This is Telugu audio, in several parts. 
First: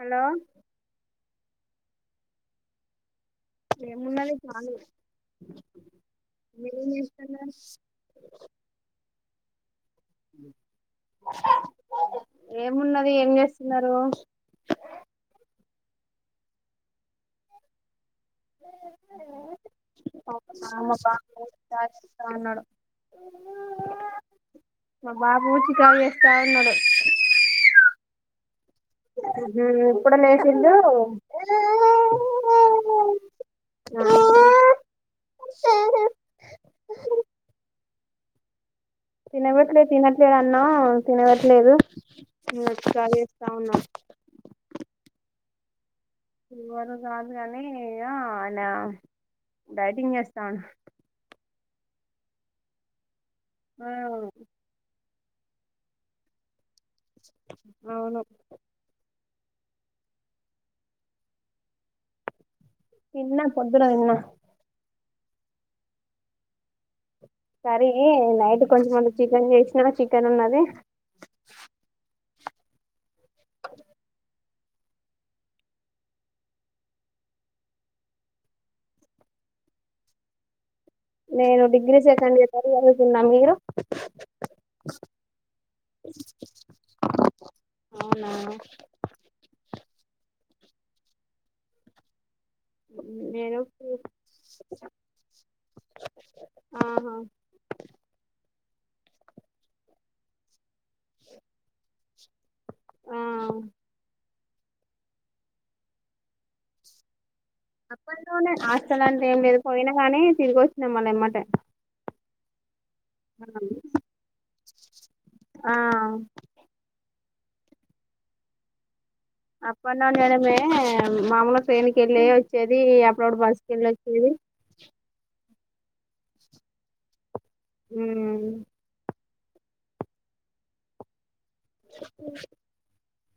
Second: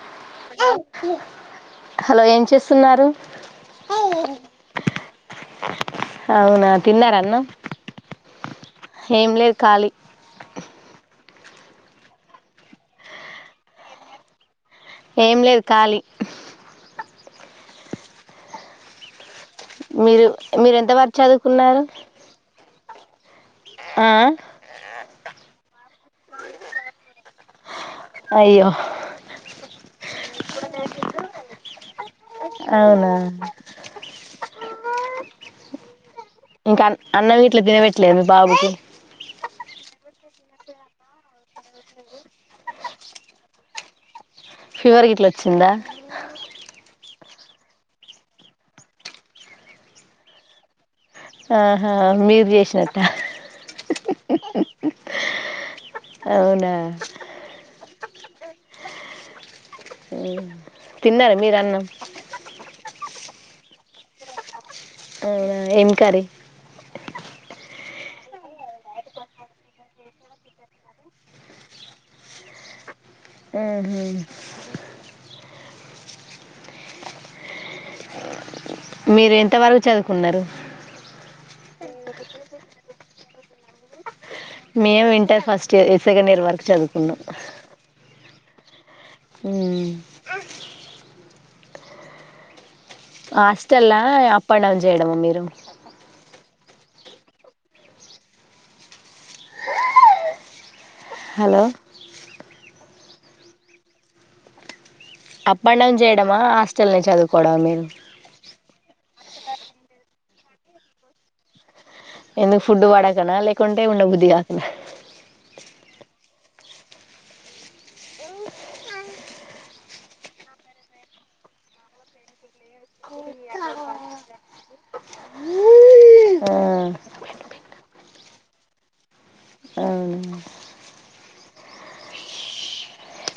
హలో అ [unintelligible] హలో! ఏం చేస్తున్నారు? మేమున్నాలి చాలు న, అవునా ఏం తిన్నార అన్నం చేస్తున్నారు? ఏం లేదు ఖాళీ ఏమున్నది ఏం చేస్తున్నరు ఏం లేదు కాళీ మీరు మీరు ఎంత వరకు చదువుకున్నారు ఉన్నాడు ఆ మా బాబు చికాక్ చేస్తా ఉన్నాడు అయ్యో ఉహు ఇప్పుడె లేశిండు అవునా స ఇంకా అన్నం గిట్ల తినబెట్లేద మీ బాబుకి తినబెట్లే తినట్లేదు అన్నాం తినబెట్లేదు ఎక్సట్రా చేస్తా ఉన్నాం ఫీవర్ గిట్లా వచ్చిందా ఫీవర్ కాదు కనీ ఆయన డైటింగ్ చేస్తాండు ఆహా మీరు చేసినట్ట అవునా అవును ఉ తిన్నర మీరు అన్నం తిన్న పొద్దున తిన్న అవునా ఏంకారీ కరీ నైట్ కొంచమంత చికెన్ చేసిన చికెన్ ఉన్నది ఆహా మీరు ఎంతవరకు చదువుకున్నారు నేను డిగ్రీ సెకండ్ ఇయర్ వరకు చదువుకున్న మీరు మేము inter first year second year వరకు చదువుకున్నాం అవునా నేను హాస్టల్లా అప్ అండ్ డౌన్ చేయడమ మీరు ఆహా హలో ఆ అప్ అండ్ డౌన్ చేయడమా హాస్టల్నే చదువు అప్పట్లో నే హాస్టలన్ ఏం లేదు పోయినా గనీ తిరిగి వచ్చిన మళ్ళ ఎమ్మటే ఎందు ఫుడ్ పడకనా లేకుంటే ఉండబుద్దిగా ఇ ఆ అప్పండౌన్ చెయ్యడమే మామూలుగా ట్రైన్ కి వెళ్ళి వచ్చేది అప్పుడప్పు బస్కి వెళ్ళి వచ్చేది ఆ ఉమ్ అవునా ఉమ్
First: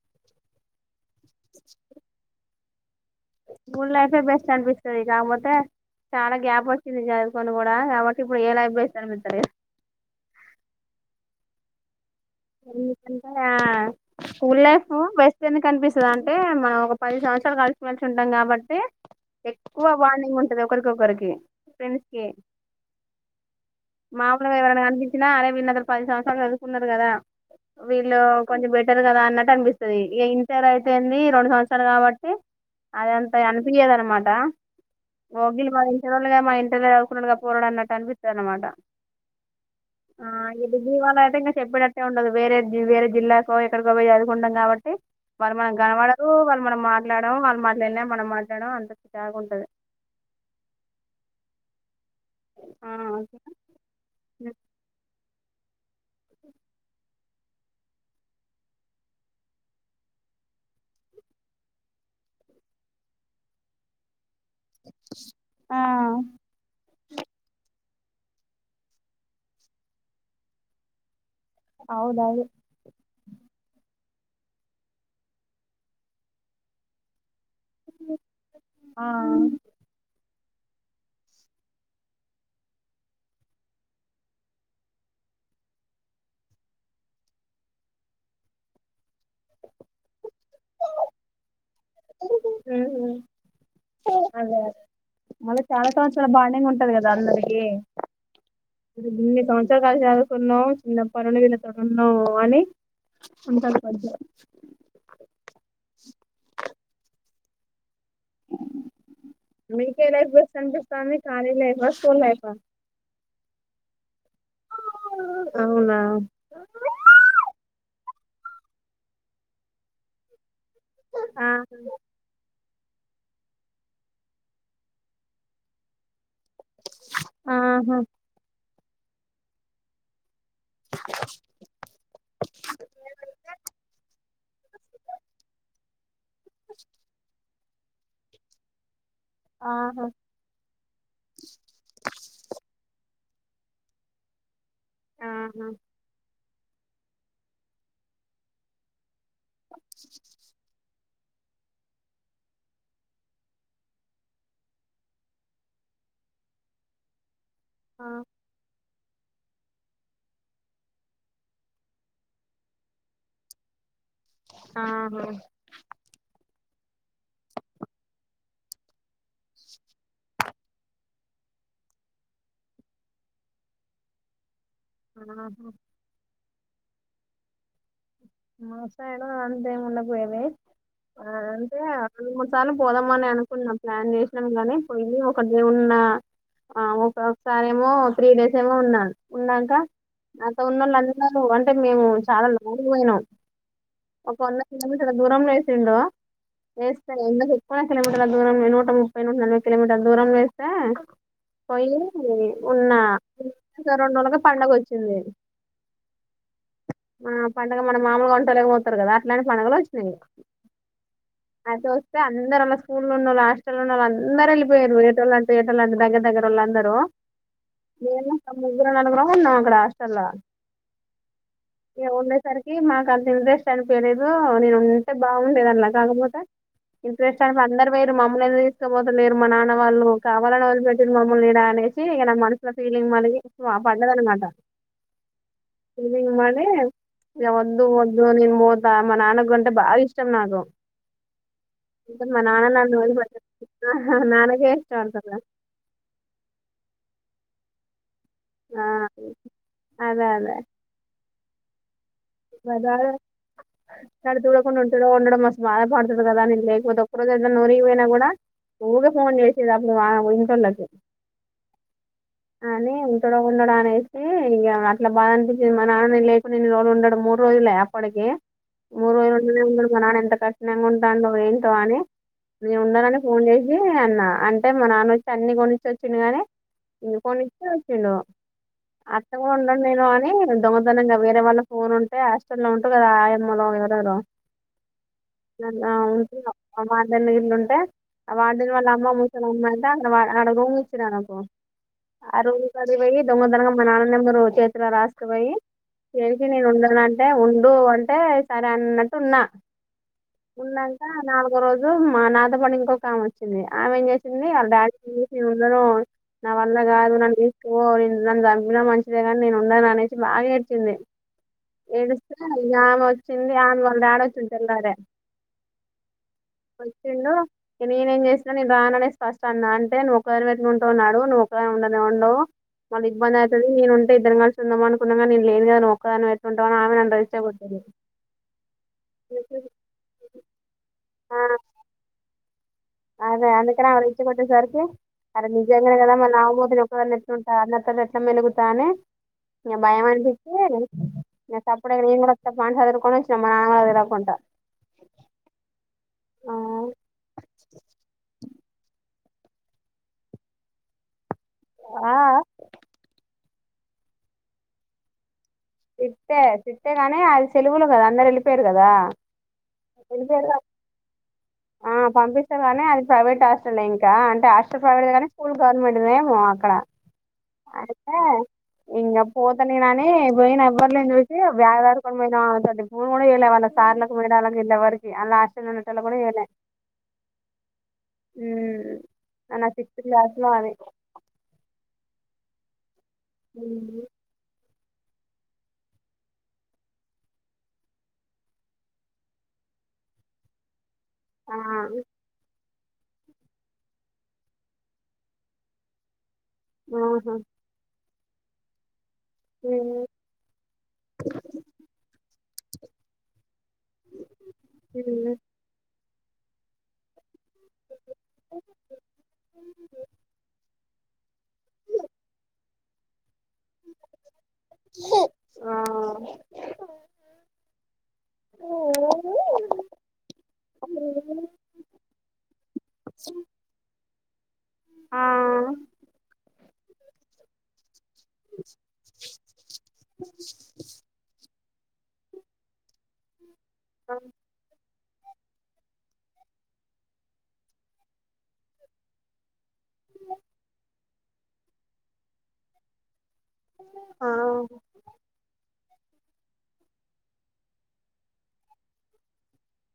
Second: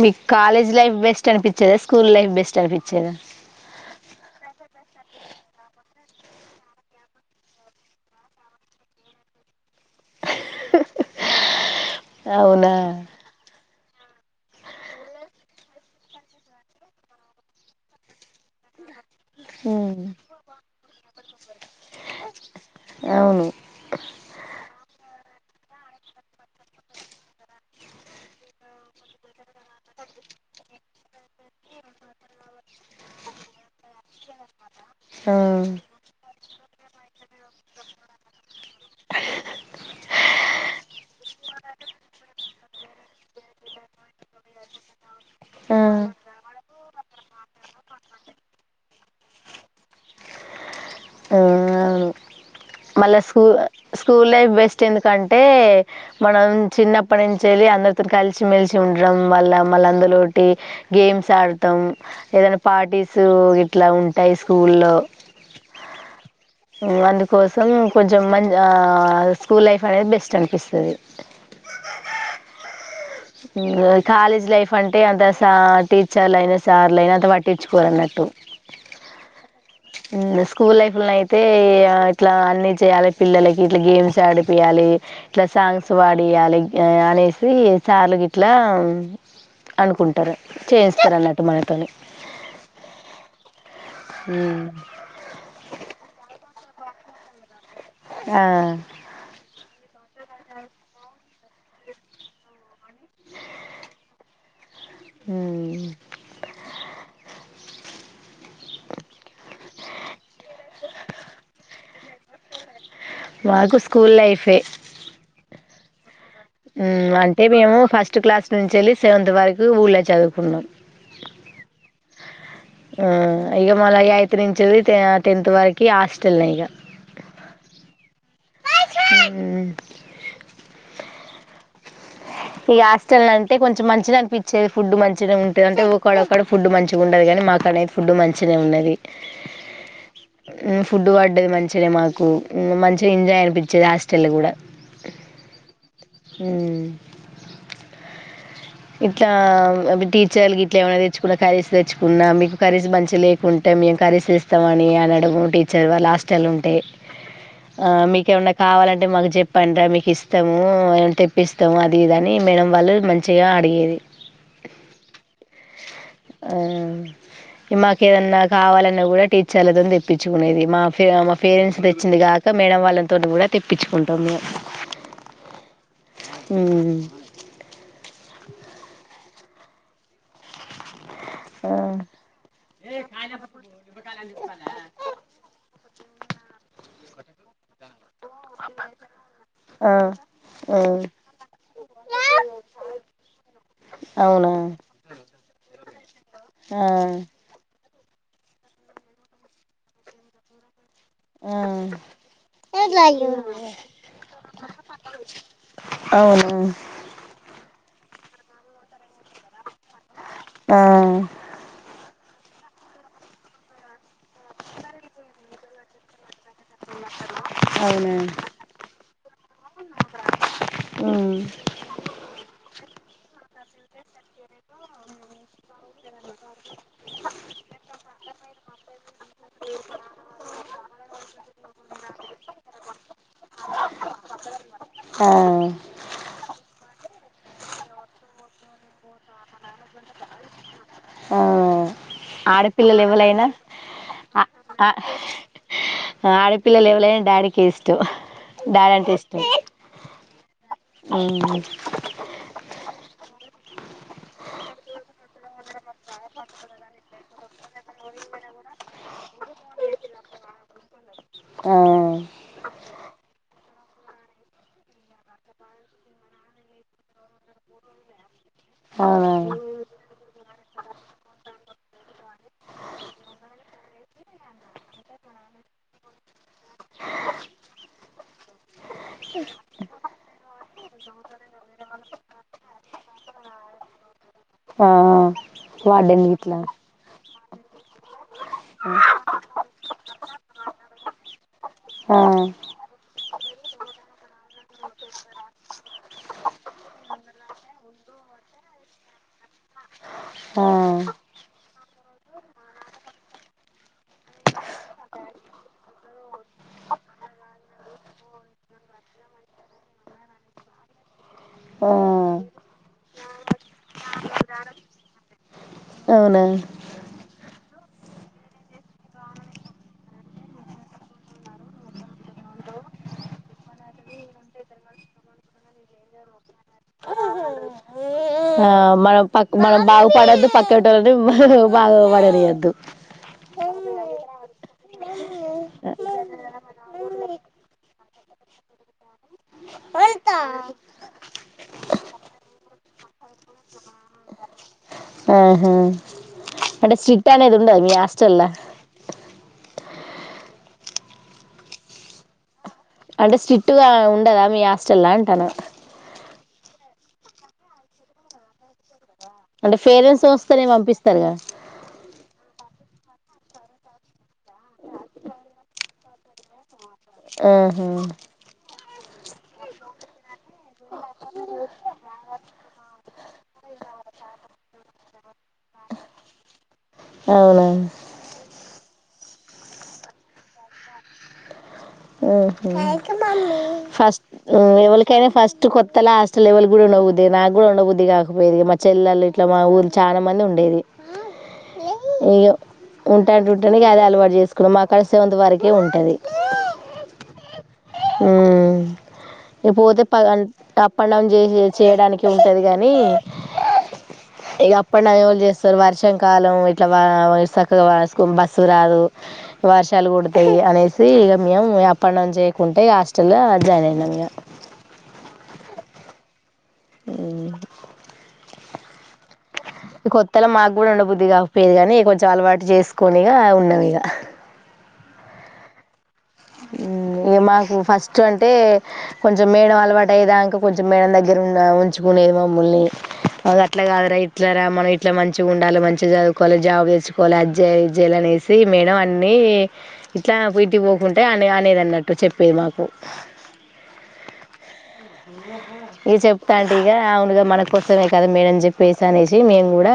మీకు కాలేజ్ లైఫ్ బెస్ట్ అనిపిచ్చేదా స్కూల్ లైఫ్ బెస్ట్ అనిపిచ్చేదా స్కూల్ లైఫే బెస్ట్ అనిపిస్తది కాపోతే చాలా గ్యాప్ వచ్చింది చదువుకొని కూడా కాబట్టి ఇప్పుడు ఏ లైఫ్ బెస్ట్ అనిపిత్తలేదు అవునా ఎందుకంటే ఆ స్కూల్ లైఫ్ బెస్ట్ ఎందుకు అనిపిస్తది అంటే మనం ఒక పది సంవత్సరాలు కలిసిమెలిసి ఉంటాం కాబట్టి ఎక్కువ ఉమ్, బాండింగ్ ఉంటది ఒకరికొకరికి ఫ్రెండ్స్ కి అవును మామలుగా ఎవరైనా కనిపిచ్చినా అరే వీళ్లు నాతోటి పది సంవత్సరాలు చదువుకున్నారు కదా వీళ్ళు కొంచెం బెటర్ కదా అన్నట్టు అనిపిస్తది ఇగ ఇంటర్ అయితేంది రెండు సంవత్సరాలు కాబట్టి అద అంత అనిపియ్యదు అనమాట ఆ ఓ గిల్లు మన ఇంటరోళ్లు మా ఇంటర్ ల చదువుకున్నడు గా పోరాడు అన్నట్టు అనిపిత్తది అనమాట ఆ ఈ డిగ్రీ వాళ్ళ అయితే ఇంకా చెప్పేటట్ ట్టె ఉండదు వేరే వేరే జిల్లాకో ఎక్కడికో పోయి చదువుకుంటాం కాబట్టి ఆ వాళ్ళుమనకనపడరు వాళ్ళు మనం మాట్లాడం వాళ్ళు మాట్లాడినా మనం మాట్లాడం అంత చికాక్ వుంటది ఆ అవును మళ్ళా స్కూ స్కూల్ లైఫ్ బెస్ట్ ఎందుకంట్ మనం చిన్నప్ ప్పడి నుంచి వెళ్ళి అందరితో కలిసి, మెలిసి ఉండటం వాళ్ల. మళ్ళ అందలోటి గేమ్స్ ఆడుతాం, ఏదైనా పార్టీస్ ఇట్లా ఉంట్ టై స్కూల్లో ఆ అందుకోస్ ఉహ్ కొంచెం మ స్కూల్ లైఫ్ అనేది బెస్ట్ అనిపిస్తది. అవునవును మ్మ్ కాలేజ్ లైఫ్ అంటే. అంత సా టీచర్ల అయినా సార్లయినా అంత పట్ టిచ్చుకోరాన్నట్టు. ఆ ఉమ్. ఆహ్ స్కూల్ లైఫ్లో అయితే. ఇగ ఆ ఇట్లా అన్నీ చేయాలి, పిల్లలకి ఇట్లా గేమ్స్ ఆడిపియాలి, ఇట్లా సాంగ్స్ వాడియాలి. అనేసి సార్ గిట్లా అనుకుంటారు. చేయిస్తారన్నట్టు మనతోని హ్మ్ హు అదే అదే మళ్ళ చాలా సంవత్సరాలు బాండింగ్ ఉంటది గదా. అందరికీ ఆ మీ [inaudible] పుస్తకాలు చదువుకున్నాం, చిన్నప్పటినుండి వీళ్ళతో ఉన్నాం. అని అన్నిసార్లు కలిసే ఆహ్ అహ్ మీకే లైఫ్ బెస్ట అనిపిస్తాంది. College life, school life. మాకు స్కూల్ లైఫే ఆ అవునా ఉమ్మ్ అంటే మేము ఫస్ట్ క్లాస్ నుంచ్చెళ్ళి సెవెంత్ వరకు ఊళ్లే చదువుకున్నాం. ఆ ఆహ్ ఇగ మళ ఎయిత్ నుంచ్చెల్లి తే టెన్త్ వరకి, ఆస్ టేల్లెగ ఆహా హ్మ్ ఇగ హాస్టల్ అంటే కొంచెం మంచిగా అనిపించేది ఫుడ్ మంచిగా ఉంటది అక్కనే ఫుడ్ మంచినే ఉన్నది. ఆ ఉమ్ ఫుడ్ పడ్డది మంచినే మాకు. ఉమ్ మంచ్ చేంజాయ్ అనిపించేది హాస్టల గూడా ఆహా ఉమ్మ్ ట్లా అ టీచర్ల్ గిట్లా ఏమన్నా తెచ్చుకున్న కర్రీస్ తెచ్చుకున్న, మీకు కర్రీస్ మంచి లేకుంటే మేము కరీస్ ఇస్తామని, అనడము టీచర్ వాళ్ళ హాస్టల్ ఉంటే. ఆ ఆహా మీకేమన్నా కావాలంట్ అంటే మాకు చెప్పండరా మీకు ఇస్తాము, తెప్పిస్తాము, అది ఇదిని మేడం వాళ్ళు. మంచ్ గా అడిగేది ఆహా ఆ [unintelligible] ఇగ మాకు ఏదన్నా కావాలన్నా గూడా టీచర్లదోని తెప్పించుకునేది మా ఫె మా పేరెంట్స్ తెచ్చింది గాక. మేడం వాళ్ళతోటి గూడా తెప్పించుకుంటాం మేం. ఆ హా మ్మ్ అంత ఏం ఉండబోయేది ఆ అంటే ఆ రెండు మూడు సార్లు పోదామని అనుకున్నా ప్లాన్ చేసినాం గానీ పొయ్యి ఒక దే ఆ ఒక ఒకసారేమో త్రీ డేస్ ఏమో ఉన్న, ఉన్నంక ఆ నాతో ఉన్నోళ్ళు ఆ అందరు అంటే మేము చాల లాంగ్ పొయినం. ఒక అవునా వంద కిలోమీటర్ల దూరంలో ఏ సిండో ఆ ఏస్తా ఎందుకు చెప్పు కిలోమీటర్ల దూరంలో నూట ముప్పై, నూట నలభై కిలోమీటర్ల దూరంలో ఏస్తా ఆ పొయీ ఉన్న రెండు [inaudible] రోజులకే పండగ వొచ్చింది. అవునా ఆ పండగ మనం మాములుగ వంటలకి పోతరు కదా అట్లా పండుగలు వొచ్చినయి. ఆ తే అందరోళ్ళ, స్కూల్లున్నోళ్ళ, హాస్టల్లున్నోళ్ళ అందరు ఎళ్ళిపొయిరు పోయేటోలం దెగెటోలంత దగ్గర దగ్గర లందరూ. అవునా మేము ఒక ముగ్గురం నలుగురం ఉన్నాం అక్కడ హాస్టల్లా ఉమ్ కి మాకంత ఇంట్రెస్ట్ అనిపోయలేదు నేను ఉంటే బాగుండేది అని కాకపోతే ఇంట్రెస్ట్ అని అందరు పొయిరు మమ్మల్ని తీసుకపోత లేరు మా నాన్న వాళ్ళు కావాలని వదిలిపెట్టిరు మమ్మల్ని యిడా అనేసి ఇగ నా మనసులో ఫీలింగ్ మరీ ఎక్కువ పడ్డది అనమాట. ఆ ఫిలింగ్ మరి ఇగ ఒద్దు ఒద్దు నేన్ పోతా మా నాన్న గొం టే బాగా ఇష్టం నాకు. ఆ మా నాన్న నన్ను ఆడపిల్లలు ఎవలైనా వదిలిపెట్టాలని చూసిన, ఆ నాన్నకే ఇష్టపడుత ఆ అట్లా కిస్టం డాడి అంటే ఇష్టం అదే మ్మ్ దర్జాగా నన్ను చూడకుంట ఉంటడో ఉండడో మస్త్ బాద పడుతుండు గదా నేను లేకపోతే ఒక్క రోజు ఏదన ఊరికి పోయినా గూడ ఊకె ఫోన్ జేసేది అప్పుడు మా ఇంటోళ్ళకు ఉమ్ అని ఇక్కడ ఉండడాని అనేసి ఇగ అట్లా బా అనిపించి మా నాన్న నేను లేకుండ ఇన్ని రోజులు ఉండ మూడు రోజులే అప్పడికి ఆ మూడు అవునా రోజులుండనే ఉండడు మా నాన్న ఎంత కఠినంగా ఉంటా అని పొయింటో గానీ నేను ఉండననే ఫోన్ చేసి అన్నా అంటే మా నాన్న వచ్చి అన్ని కొన్నిచ్చోచ్చిండు గాని మ్మ్ కొనిచ్చి వచ్చిండు అట్ట కూడ ఉండను నేను అని దొంగతనంగా వేరే వాళ్ళ ఫోన్ ఉంటే హాస్టల్లో ఉంటు గదా ఆయమ్మలో ఎవరెవరో ఆ వార్డెన్ గిట్ల ఇంగతే అ వార్డెన్‌ వాళ్ళ అమ్మ ముసలమ్మా అంట వా ఆడ రూం ఇచ్చిరనుకో ఆ రోజు పనికి బోయిన్ దొంగతనంగా మానాన్న నెంబరు చేతులో రాస్కుబోయి ఎ నేనిడ ఉండనంటే ఉండు అంటే సరే అన్నట్టు ఉన్నా ఆ ఉన్నంక నాలుగో రోజు ఈ రోజు మా నాతో పాటు ఇంకొకమె వచ్చింది ఆమె ఏం జెసింది అల్ డాడీ కి జెసి నేను ఉండను నా వల్ల గాదు నన్ దీస్కోపో నేన్ నన్ జంపిన మంచిదే గాని నేను ఉండననేసి బాగా ఏడ్చింది. ఆ ఏడిస్తే ఆమె వచ్చింది ఆమె వాళ్ళ డాడి వచ్చిండు తెల్లారే అవునా వచ్చిండు నేనేం జెసిన నేను రాననేస్ ఫస్ట్ అన్నా అంటే నువ్వు ఒక దానివే ఎట్ల ఉంటవ్ నడువ్ నువ్వు ఒక్కదానివే ఉండు అంటే ఉండవు మళ్ళి ఇబ్బంది అయితది నేను ఉంటే ఇద్దరం గల్సి ఉందాం అనుకున్నా గాని నేన్ లేనుగా నువ్వు. ఒక్కదానివె ఎట్ల ఉంటవ్ అని ఆమె నన్ను రెచ్చగొట్టింది ఆహ్ మనం పక్కు మనం బాగు పడొద్దు పక్కింటో ఆ బాగు పడద్ ఒరియద్దు అదే అందుకని ఆమె రెచ్చ గొట్టేసరికి అరె నిజంగనే గదా మళ్ళ ఆమె బోతె నేన్ ఒక దాన్నే ఎట్లుంటా అన్న అందరితోని ఎట్లా మెలుగుతా అని ఇగ భయం అనిపించి ఇగ సప్పుడు జేయగుండ నేన గూడ వత్త పా సదురుకొని వచ్చినం మా నాన్న గూడ తెల్వకుంటా. హ్మ్ హు అంటే స్ట్రీట్ అనేది ఉండద్ మీ హాస్టల్ల అఆహ్హ్ అంటే స్ట్రిట్‌గా ఉండదా మీ హాస్టల్ అంటాన సిట్టే సిట్టే గాని అది సెలవులు గదా అందరు ఎళ్ళిపోయారు గదా అంటే ఫేరెన్స్ వస్తానే పంపిస్తారుగా గానీ అది ప్రైవేట్ హస్టలే ఇంకా అంటే హాస్టల్ ప్రైవేట్దె గాని స్కూల్ గవర్మెంట్దెమో అక్కడ హ్మ్ హు పోతనేననీ పోయినా ఎవ్వరు లేనిది బ్యాగ్స్ సదురుకొని పోయినా సార్లక్ ఫోన్ గూడా జెయలే సార్లకు పోయిన అలాగ ఎళ్ళె వరక్ ఆల్ల హాస్టల్ లో ఉండేటోళ్ళు గూడా చేయలే అవునా అన సిక్స్త్ క్లాస్ లో అనే హ్మ్ హు ఫస్ట్ ఎవల్ కాని ఫస్ట్ కొత్తల హాస్టల్లో ఎవ్వల్ గుల్ అవ్వుద్దె నాకు గూడా ఉండబుద్ది కాకపోయేది మా చెల్లెలు ఇట్ల మా ఊరు చాలా మంది ఉండేది. ఆ ఇగో ఉంటా ఉంటెనె గదా అలవాటు జెస్కున్నాం మా కాడ సెవెంత్ వరకే ఉంటది. ఆహా హ్మ్ ఇగ పోతే పగన్ అప్ అండ్ డౌన్ జెహె చేయడానికి ఉంటది గానీ ఇగ అప్ అండ్ డౌన్ ఎవ్వల్ జెస్తారు వర్ష. వర్షంకాలం ఇట్ల వా వయ్ సక్కగ వర్షం బస్సు రాదు వర్షాలు గొడతాయి అనేసి ఇగ. మియవ్ అప్ అండ్ డౌన్ జెయకుంటే కాష్ట ఆడ జాయిన్ అయిన ఇం ఆహ్ ఉమ్ కొత్తలా మాకు కూడా ఉండ బుద్ధది కాకపోయేది కాగానీ కొంచెం అలవాటు చేసుకొనిగా ఉన్నాం ఇగ ఉమ్ ఏ మాకు ఫస్ స్ట్ అంటే కొంచెం మేడం అలవాటు అయ్యేదాకా మేడం దగ్గర ఉంటూ గా ఉంచుకొని మమ్మల్ని అట్ల కాదురా ఇట్లారా మన ఇ ఇట్లా మంచిగా ఉండాలి మంచిగా చదువుకోవాలి జాబ్ తెచ్చుకోవాలి అది జేయ్ ఇది జే యాలా అనేసి మేడం అన్ని ఇట్లా కుంటే అ అనేది అన్నట్టు చెప్పేది మాకు ఆ ఇక చెప్తాఆంటీగా ఇగ అవునుగా మన కోసమే కదా మేడం చెప్పేసి అనేసి మేము కూడా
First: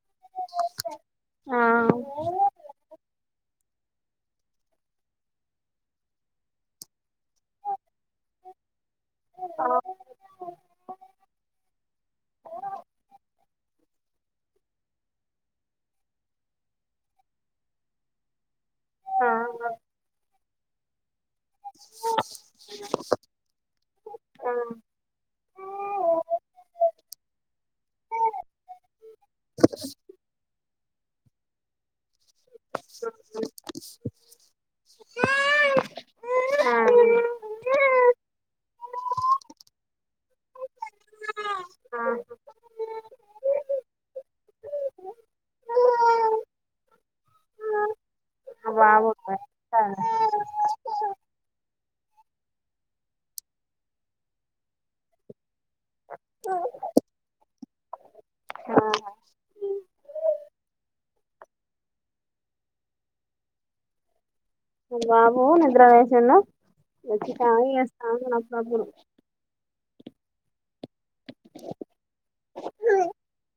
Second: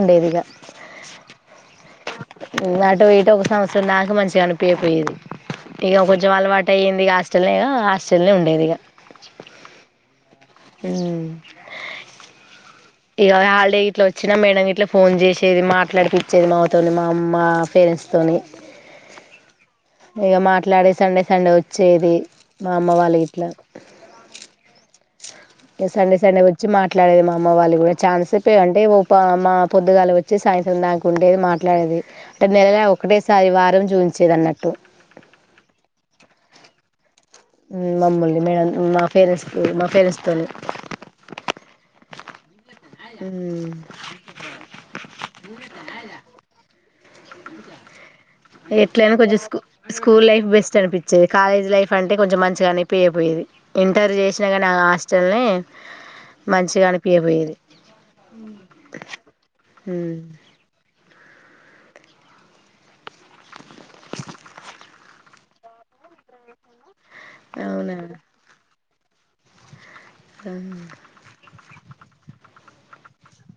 ఉండేది ఇగా ఆ అటు ఇటు ఒక సంవస్ సో నాకు మంచిగా అనిపియ కపోయేది ఇక కొంచెం అలవాటు అయ్యింది ఇక హస్టల్నే ఇక హాస్టల్నే ఉండేది ఇక ఆ ఉమ్ ఇగ హాలిడే ఇట్లా వచ్చినా మేడం ఇట్లా ఫోన్ చేసేది మాట్లాడిపి చ్చేది మాతోని మా అమ్మ పేరెంట్స్ తోని ఆ ఇగా మాట్లాడే సండే సండే వచ్చేది మా అమ్మ వాళ్ ఇట్లా ఆ ఇ సండే సండే వచ్చి మాట్లాడేది మా అమ్ వాళ్ కూడా చాలాసేపు అంటే ఒప మా పొద్దుగాలే వచ్చి సాయం నాకు ఉండేది మాట్లాడేది నెలల ఒకటే సారి వారం జూ విన్చేదన్నట్టు ఆ ఉమ్ మమ్మూల్ని మేడం మా ఫేరెంట్స్ ఆ మా ఫేరెంట్స్తోనే ఆ ఉమ్ మా బాబు ఎట్లైన కొంచెం స్కూ మా స్కూల్ లైఫ్ బెస్ట్ అనిపించేది కాలేజ్ లైఫ్ అంటే కొంచెం మంచిగా అని పోయే పోయేది ఇంటర్ చేసినాగానీ హాస్టల్ని మంచిగా అనిపియకపోయేది మా బాబు నిద్ర లేసిండు వచ్చి సాయ్ అవునా అస్తంది నసపుడు ఆ లే